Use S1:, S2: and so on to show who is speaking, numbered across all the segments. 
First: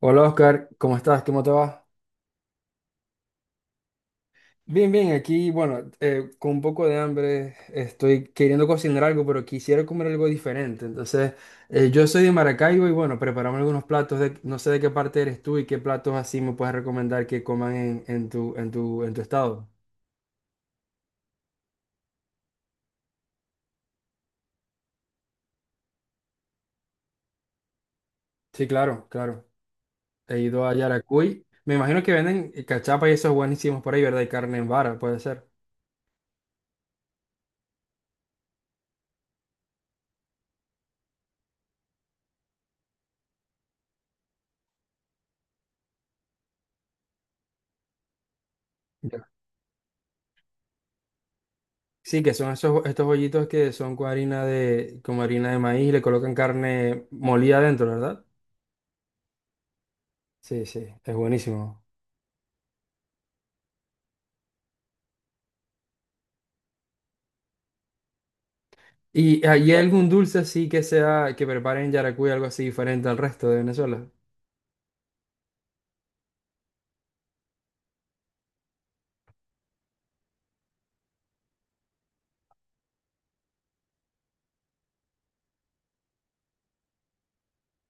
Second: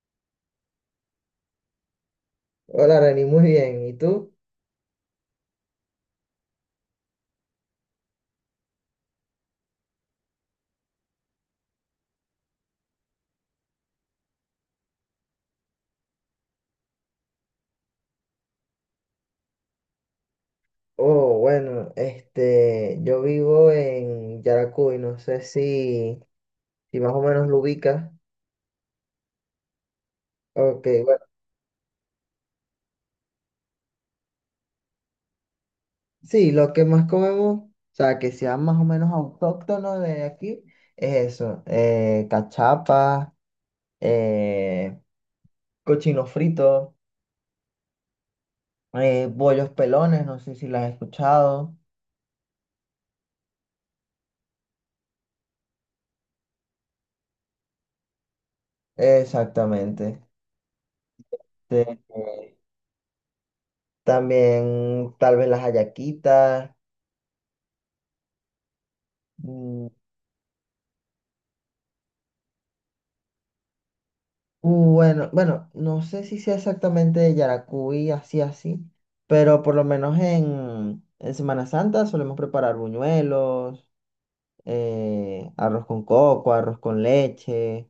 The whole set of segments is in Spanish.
S1: Hola Oscar, ¿cómo estás? ¿Cómo te va?
S2: Hola, Reni, muy bien. ¿Y tú?
S1: Bien, bien, aquí, bueno, con un poco de hambre, estoy queriendo cocinar algo, pero quisiera comer algo diferente. Entonces, yo soy de Maracaibo y bueno, preparamos algunos platos de, no sé de qué parte eres tú y qué platos así me puedes recomendar que coman en tu estado.
S2: Oh, bueno, yo vivo en Yaracuy, no sé si más o menos lo ubicas.
S1: Sí, claro, claro. He ido a
S2: Ok, bueno,
S1: Yaracuy. Me imagino que venden cachapa y esos buenísimos por ahí, ¿verdad? Y carne en vara, puede ser.
S2: sí, lo que más comemos, o sea, que sea más o menos autóctono de aquí, es eso, cachapas, eh, cochino frito, bollos pelones, no sé si las has escuchado.
S1: Sí, que son esos, estos bollitos que son con harina de, como harina de maíz y le colocan carne molida adentro, ¿verdad?
S2: Exactamente.
S1: Sí, sí, es buenísimo.
S2: Este, también tal vez las hallaquitas.
S1: ¿Y hay
S2: Mm.
S1: algún dulce así que sea, que preparen en Yaracuy, algo así diferente al resto de Venezuela?
S2: Bueno, bueno, no sé si sea exactamente de Yaracuy, así, así, pero por lo menos en Semana Santa solemos preparar buñuelos, arroz con coco, arroz con leche,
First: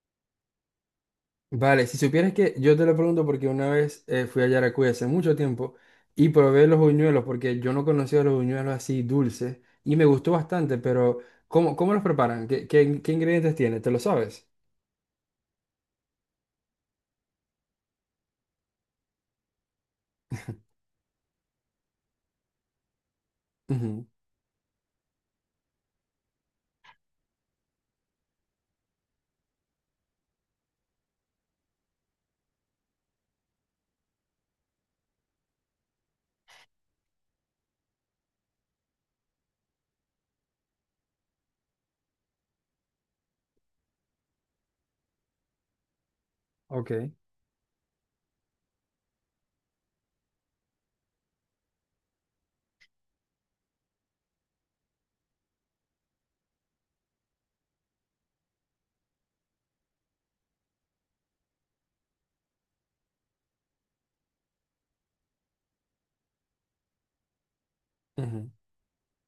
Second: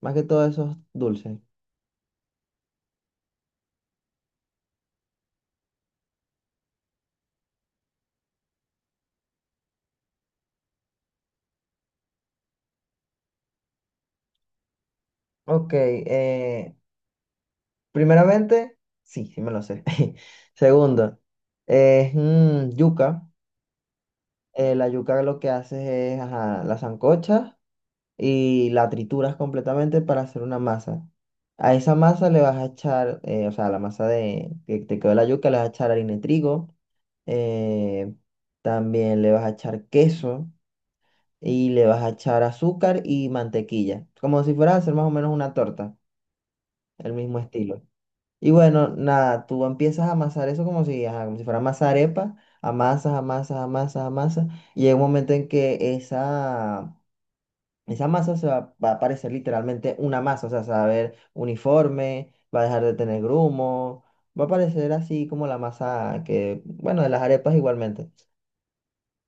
S2: más que todo esos dulces.
S1: Vale, si supieras que yo te lo pregunto porque una vez fui a Yaracuy hace mucho tiempo y probé los buñuelos porque yo no conocía los buñuelos así dulces y me gustó bastante, pero ¿cómo, cómo los preparan? ¿Qué ingredientes tiene? ¿Te lo sabes?
S2: Ok, primeramente, sí, sí me lo sé. Segundo, es yuca.
S1: Ujú,
S2: La yuca lo que haces es, ajá, la sancocha y la trituras completamente para hacer una masa. A esa masa le vas a echar, o sea, a la masa de, que te quedó la yuca, le vas a echar harina de trigo, eh, también le vas a echar queso y le vas a echar azúcar y mantequilla, como si fueras a hacer más o menos una torta,
S1: Ok.
S2: el mismo estilo. Y bueno, nada, tú empiezas a amasar eso como si, ajá, como si fuera masa arepa, amasas, amasas, amasas, amasas, y llega un momento en que esa masa se va, va a parecer literalmente una masa, o sea, se va a ver uniforme, va a dejar de tener grumo, va a parecer así como la masa que, bueno, de las arepas igualmente.
S1: Ujú,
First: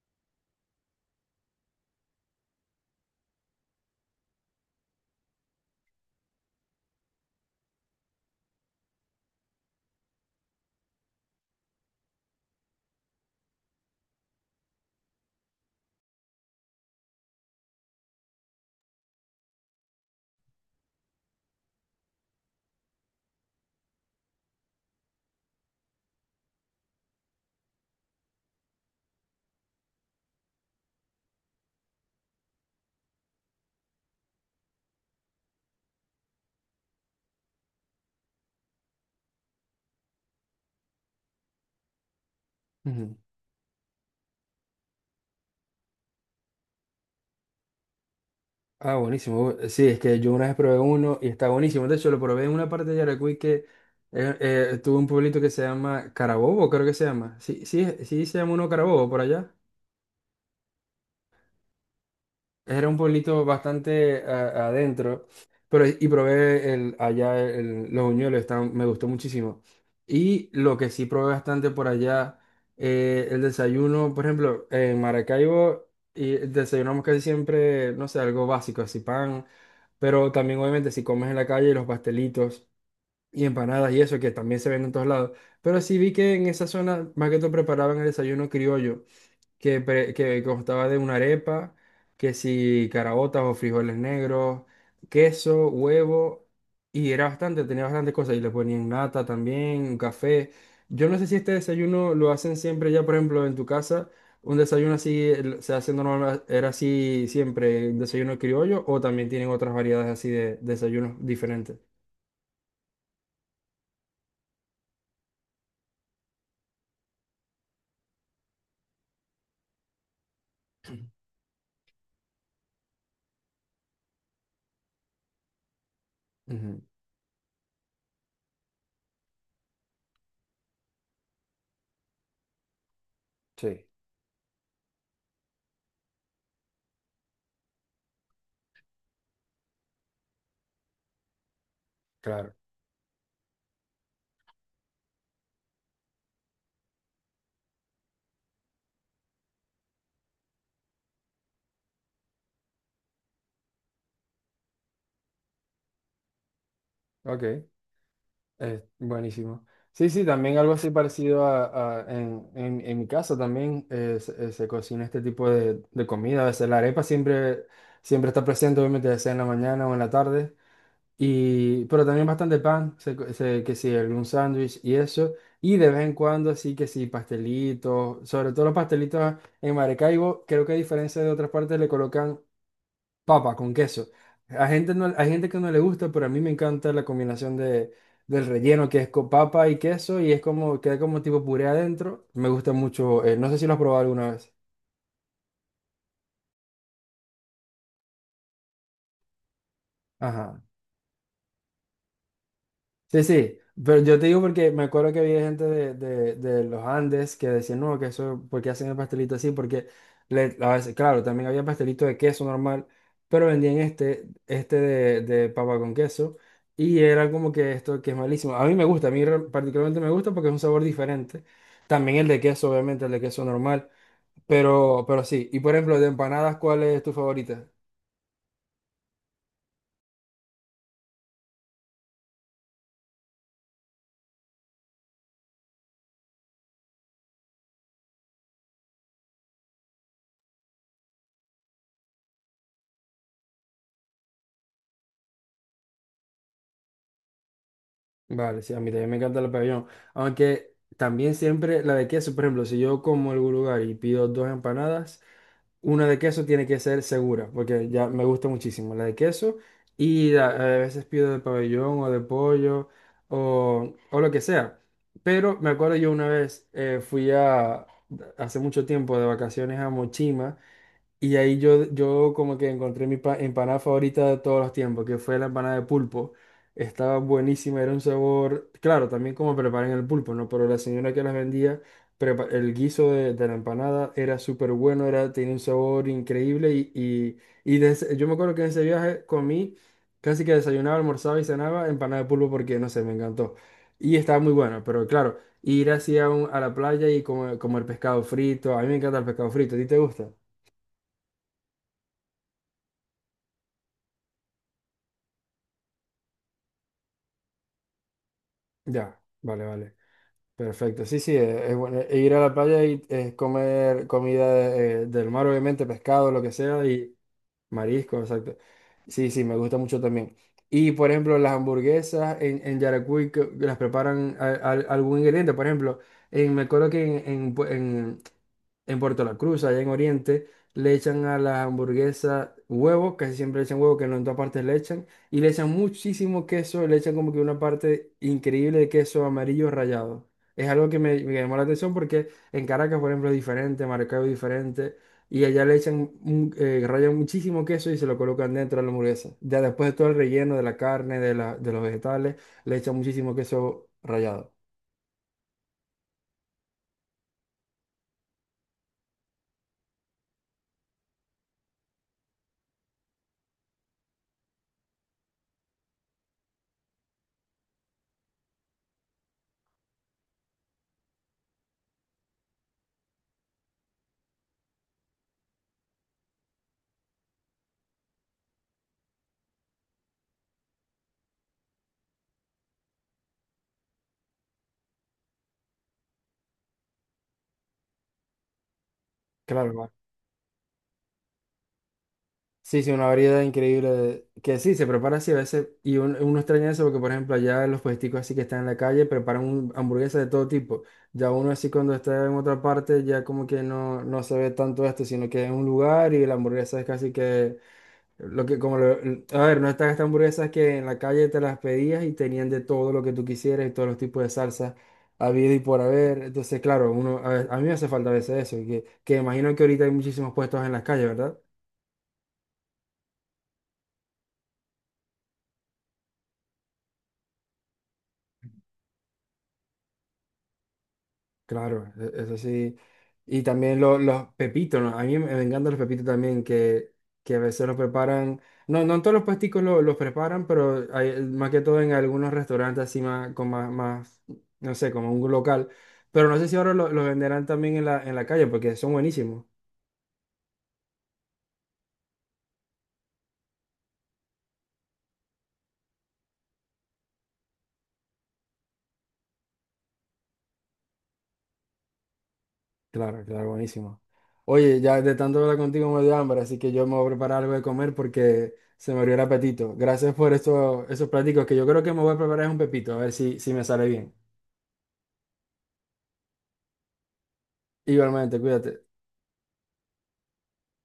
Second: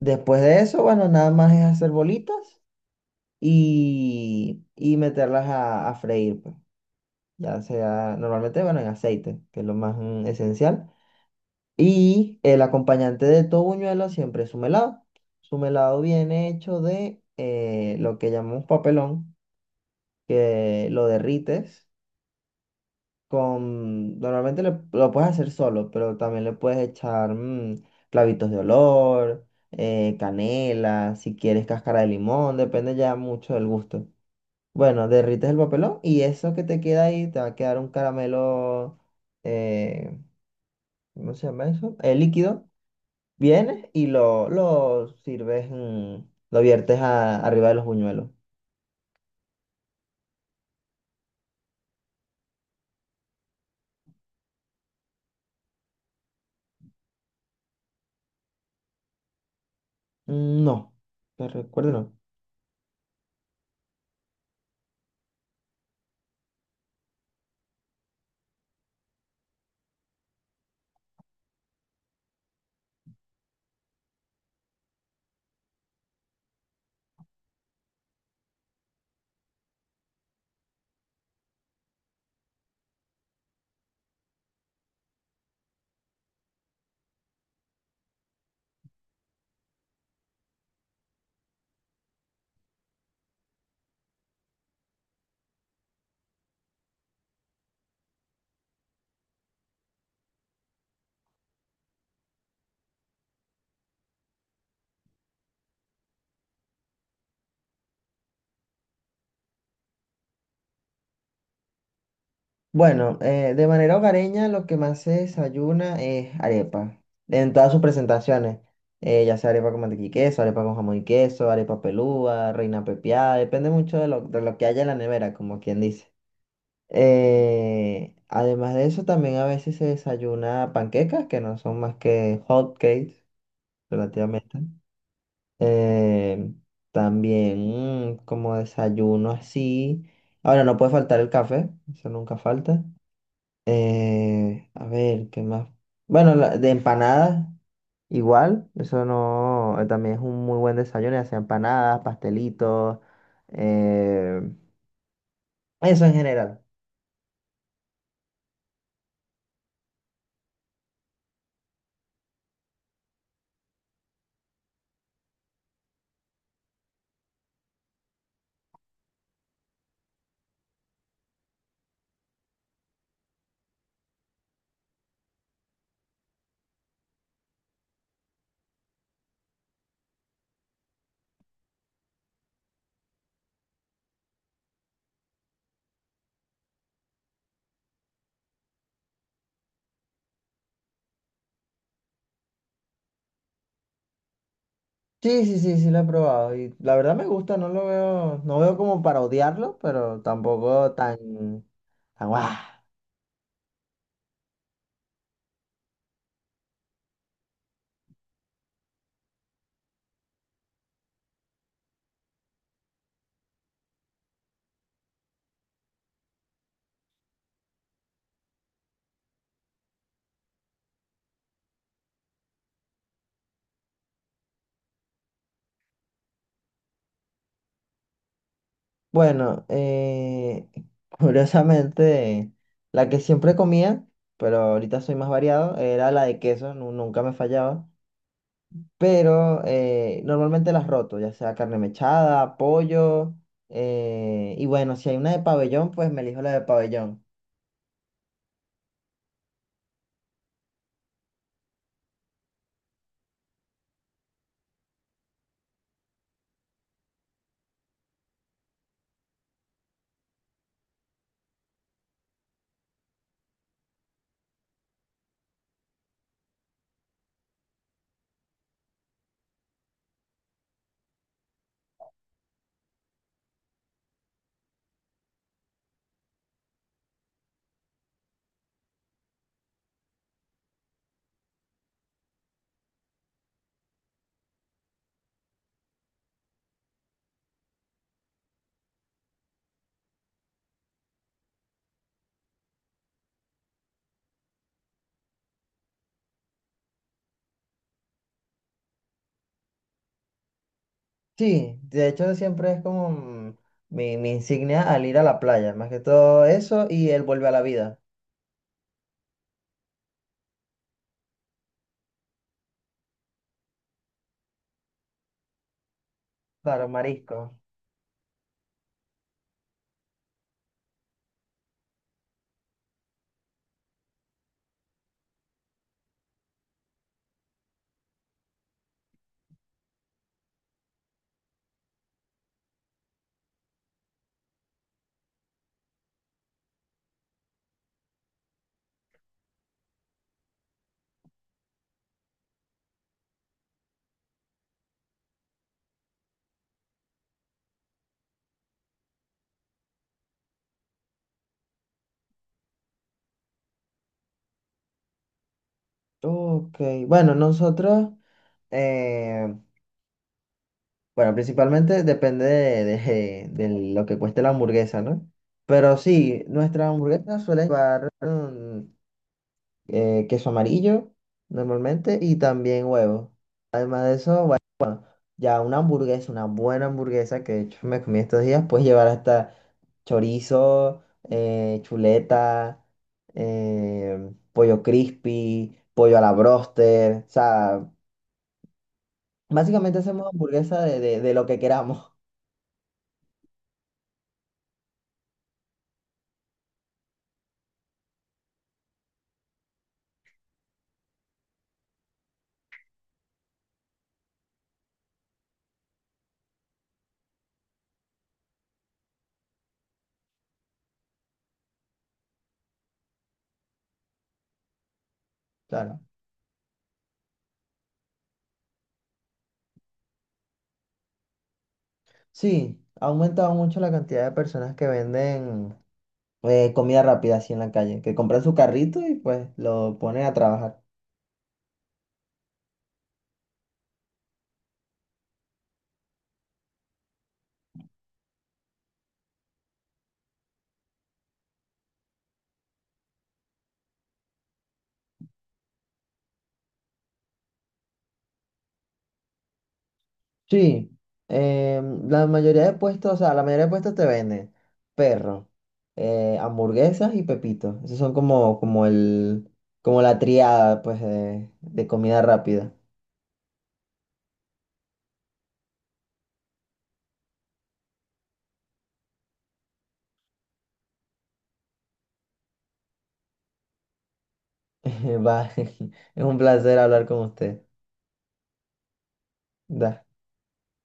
S2: Después de eso, bueno, nada más es hacer bolitas y meterlas a freír, pues. Ya sea, normalmente, bueno, en aceite, que es lo más esencial. Y el acompañante de todo buñuelo siempre es su melado. Su melado viene hecho de lo que llamamos papelón, que lo derrites con... Normalmente lo puedes hacer solo, pero también le puedes echar clavitos de olor, canela, si quieres cáscara de limón, depende ya mucho del gusto. Bueno, derrites el papelón y eso que te queda ahí te va a quedar un caramelo. eh, ¿Cómo se llama eso? El líquido.
S1: ujú.
S2: Vienes y lo sirves, mm, lo viertes arriba de los buñuelos.
S1: Ah, buenísimo. Sí, es que yo una vez probé uno y está buenísimo. De hecho, lo probé en una parte de Yaracuy que tuvo un pueblito que se llama Carabobo, creo que se llama. Sí, sí, sí se llama uno Carabobo por allá.
S2: Mm, no, te recuerdo, no.
S1: Era un pueblito bastante adentro, pero y probé allá los buñuelos, me gustó muchísimo. Y lo que sí probé bastante por allá, el desayuno, por ejemplo, en Maracaibo y desayunamos casi siempre, no sé, algo básico, así pan, pero también obviamente si comes en la calle los pastelitos y empanadas y eso, que también se venden en todos lados. Pero sí vi que en esa zona más que todo preparaban el desayuno criollo que constaba de una arepa, que si caraotas o frijoles negros, queso, huevo, y era bastante, tenía bastantes cosas, y le ponían nata también, café. Yo no sé si este desayuno lo hacen siempre ya, por ejemplo, en tu casa, un desayuno así se hace normal, era así siempre, un desayuno criollo, o también tienen otras variedades así de desayunos diferentes.
S2: Bueno, de manera hogareña lo que más se desayuna es arepa, en todas sus presentaciones, ya sea arepa con mantequilla y queso, arepa con jamón y queso, arepa pelúa, reina pepiada, depende mucho de lo que haya en la nevera, como quien dice.
S1: Ujú.
S2: Además de eso, también a veces se desayuna panquecas, que no son más que hot cakes,
S1: Sí,
S2: relativamente. Eh, también mm, como desayuno así. Ahora, no puede faltar el café, eso nunca
S1: claro.
S2: falta. A ver, ¿qué más? Bueno, de empanadas, igual, eso no, también es un muy buen desayuno, ya sea empanadas, pastelitos, eh, eso en general.
S1: Ok. Buenísimo. Sí, sí, también algo así parecido en mi casa también se cocina este tipo de comida. A veces la arepa siempre, siempre está presente, obviamente, ya sea en la mañana o en la tarde. Y, pero también bastante pan, que sí, algún sándwich y eso. Y de vez en cuando, así que sí, pastelitos, sobre todo los pastelitos en Maracaibo, creo que a diferencia de otras partes le colocan papa con queso. A gente no, hay gente que no le gusta, pero a mí me encanta la combinación de, del relleno que es con papa y queso y es como, queda como tipo puré adentro. Me gusta mucho. No sé si lo has probado alguna vez.
S2: Sí, sí, sí, sí lo he probado y la verdad me gusta, no lo veo, no veo como para odiarlo, pero
S1: Ajá.
S2: tampoco tan, tan guau.
S1: Sí, sí, pero yo te digo porque me acuerdo que había gente de los Andes que decían, no, que eso, ¿por qué hacen el pastelito así? Porque a veces, claro, también había pastelito de queso normal, pero vendían este de papa con queso, y era como que esto que es malísimo. A mí me gusta, particularmente me gusta porque es un sabor diferente. También el de queso, obviamente, el de queso normal, pero sí. Y por ejemplo, de empanadas, ¿cuál es tu favorita?
S2: Bueno, curiosamente, la que siempre comía, pero ahorita soy más variado, era la de queso, nunca me fallaba. Pero normalmente las roto, ya sea carne mechada, pollo, y bueno, si hay una de pabellón, pues me elijo la de pabellón.
S1: Vale, sí, a mí también me encanta el pabellón. Aunque también siempre la de queso, por ejemplo, si yo como algún lugar y pido dos empanadas, una de queso tiene que ser segura, porque ya me gusta muchísimo la de queso y a veces pido de pabellón o de pollo o lo que sea. Pero me acuerdo yo una vez hace mucho tiempo de vacaciones a Mochima. Y ahí yo, yo como que encontré empanada favorita de todos los tiempos, que fue la empanada de pulpo. Estaba buenísima, era un sabor, claro, también como preparan el pulpo, ¿no? Pero la señora que las vendía, el guiso de la empanada era súper bueno, era, tenía un sabor increíble y, yo me acuerdo que en ese viaje comí, casi que desayunaba, almorzaba y cenaba empanada de pulpo porque, no sé, me encantó. Y estaba muy bueno, pero claro, ir así a la playa y comer, comer pescado frito, a mí me encanta el pescado frito, ¿a ti te gusta?
S2: Sí, de hecho siempre es como mm, mi insignia al ir a la playa, más que todo eso y él vuelve a la vida.
S1: Ya, vale, vale. Perfecto. Sí, sí, es, bueno. E ir a la playa y comer comida del mar, obviamente, pescado, lo que sea,
S2: Claro,
S1: y
S2: marisco.
S1: marisco, exacto. Sí, sí, me gusta mucho también. Y, por ejemplo, las hamburguesas en Yaracuy que las preparan algún ingrediente. Por ejemplo, me acuerdo en Puerto La Cruz, allá en Oriente, le echan a la hamburguesa huevo, casi siempre le echan huevo, que no en todas partes le echan, y le echan muchísimo queso, le echan como que una parte increíble de queso amarillo rallado. Es algo que me llamó la atención porque en Caracas, por ejemplo, es diferente, Maracaibo es diferente, y allá le echan, rayan muchísimo queso y se lo colocan dentro de la hamburguesa. Ya después de todo el relleno de la carne, de la, de los vegetales, le echan muchísimo queso rallado.
S2: Ok, bueno, nosotros, eh, bueno, principalmente depende de, de lo que cueste la hamburguesa, ¿no? Pero sí, nuestras hamburguesas suelen llevar mm, queso amarillo normalmente y también huevo. Ya una hamburguesa, una buena hamburguesa que de hecho me comí estos días, puedes llevar hasta chorizo, chuleta, pollo crispy, pollo a la broster. O sea,
S1: Claro,
S2: básicamente hacemos hamburguesa de, de lo que queramos.
S1: sí, sí, una variedad increíble que sí, se prepara así a veces y uno extraña eso porque, por ejemplo, allá los puesticos así que están en la calle preparan hamburguesas de todo tipo. Ya uno así cuando está en otra parte ya como que no, no se ve tanto esto, sino que es un lugar y la hamburguesa es casi que lo que como a ver, no están estas hamburguesas que en la calle te las pedías y tenían de todo lo que tú quisieras y todos los tipos de salsas habido y por
S2: Claro.
S1: haber. Entonces, claro, uno a mí me hace falta a veces eso, que imagino que ahorita hay muchísimos puestos en las calles, ¿verdad?
S2: Sí, ha aumentado mucho la cantidad de personas que venden comida rápida así en la calle, que compran su carrito y pues lo ponen a trabajar.
S1: Claro, es así. Y también los pepitos, ¿no? A mí me me encantan los pepitos también, que a veces los preparan. No, no en todos los puesticos los preparan, pero más que todo en algunos restaurantes así más, más, no sé, como un local. Pero no sé si ahora los venderán también en en la calle, porque son buenísimos.
S2: Sí, la mayoría de puestos, o sea, la mayoría de puestos te venden perro, hamburguesas y pepitos. Esos son como, como el, como la triada, pues, de comida rápida.
S1: Claro, claro, buenísimos. Oye, ya de tanto hablar contigo me dio hambre, así que yo me voy a preparar algo de comer porque se me abrió el apetito. Gracias por estos esos pláticos que yo creo que me voy a preparar es un pepito, a ver si, si me sale bien.
S2: Va, es un placer hablar con usted.
S1: Igualmente, cuídate.
S2: Da.